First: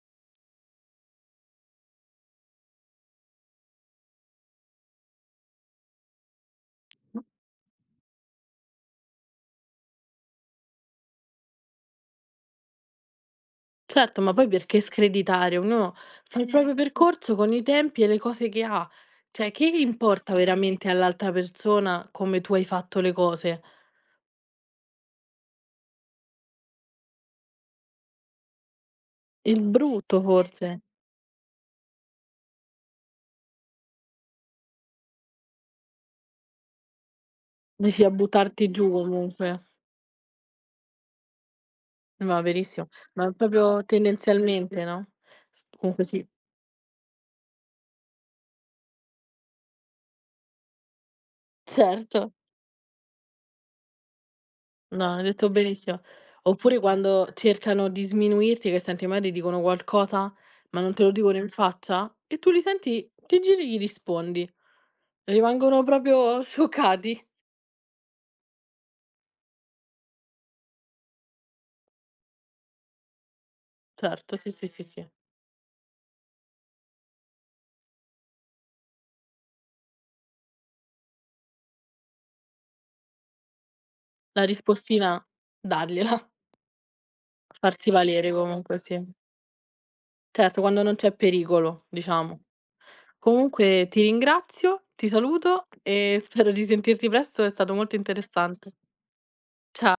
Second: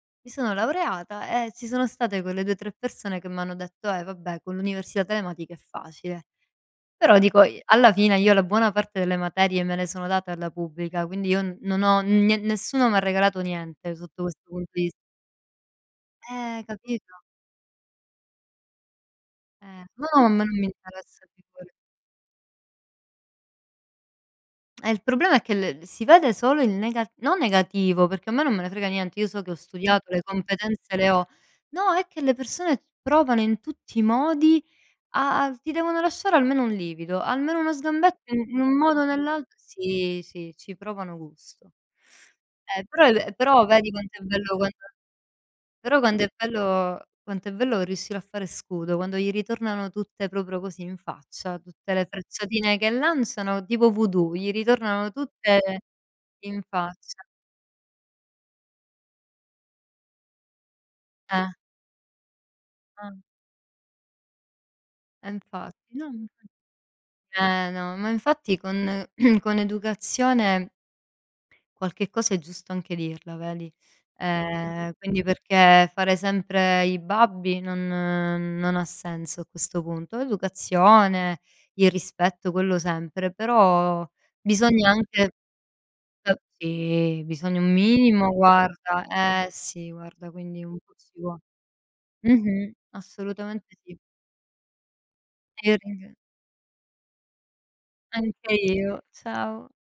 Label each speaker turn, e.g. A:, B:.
A: Mi sono laureata e ci sono state quelle 2, 3 persone che m'hanno detto: “Eh, vabbè, con l'università telematica è facile”. Però, dico, i alla fine, io la buona parte delle materie me le sono date alla pubblica, quindi, io n non ho nien nessuno m'ha regalato niente
B: Certo,
A: sotto
B: ma
A: questo
B: poi
A: pun
B: perché
A: vis
B: screditare? Uno fa il
A: Eh,
B: proprio
A: capito?
B: percorso con i tempi e le cose che ha. Cioè, che
A: Eh. Ma
B: importa
A: om non mi
B: veramente
A: interessa
B: all'altra
A: [unintelligible]
B: persona, come tu hai fatto le cose?
A: Eh, il problema è che l si vede solo il nega no, negativo, perché a me non me ne frega niente, io so che ho
B: Il
A: studiato,
B: brutto,
A: le
B: forse.
A: competenze le ho. No, è che le persone provano in tutti i modi a ti devono lasciare almeno un livido, almeno uno
B: Dici a
A: sgambetto in in
B: buttarti
A: un
B: giù
A: modo o nell'alt
B: comunque.
A: sì, sì, ci provano gusto.
B: Ma
A: Eh,
B: verissimo,
A: però,
B: ma
A: ehm, però
B: proprio
A: vedi quant'è bello quando
B: tendenzialmente, no?
A: però
B: Comunque
A: quando
B: sì.
A: è bello quanto è bello riuscire a fare scudo, quando gli ritornano tutte, proprio, così in faccia, tutte le
B: Certo.
A: frecciatine che lanciano, tipo vudù, gli ritornano
B: No, hai detto
A: tutte
B: benissimo.
A: in
B: Oppure
A: faccia.
B: quando cercano di sminuirti, che senti magari dicono qualcosa ma non te lo dicono in
A: Eh.
B: faccia e tu li senti,
A: Ah.
B: ti giri e gli rispondi.
A: Enfa
B: Rimangono proprio
A: [unintelligible]
B: scioccati.
A: eh, no, ma infatti, con con educazione qualche cosa è giusto anche dirla, veli?
B: Certo, sì, sì, sì,
A: Ehm,
B: sì.
A: quindi perché fare sempre i babbi non non ha senso a questo punto. Educazione, il rispetto, quello sempre, però
B: La
A: bisogna
B: rispostina,
A: anche
B: dargliela
A: u ehm, bisogna un
B: Farsi
A: minimo,
B: valere comunque, sì.
A: guarda eh, sì, guarda.
B: Certo,
A: Quindi un
B: quando non c'è
A: [unintelligible]
B: pericolo, diciamo.
A: mh-mh. Assolutamente
B: Comunque
A: sì.
B: ti ringrazio, ti saluto
A: [unintelligible]
B: e spero di sentirti presto, è stato molto
A: Anche
B: interessante.
A: io, ciao.
B: Cia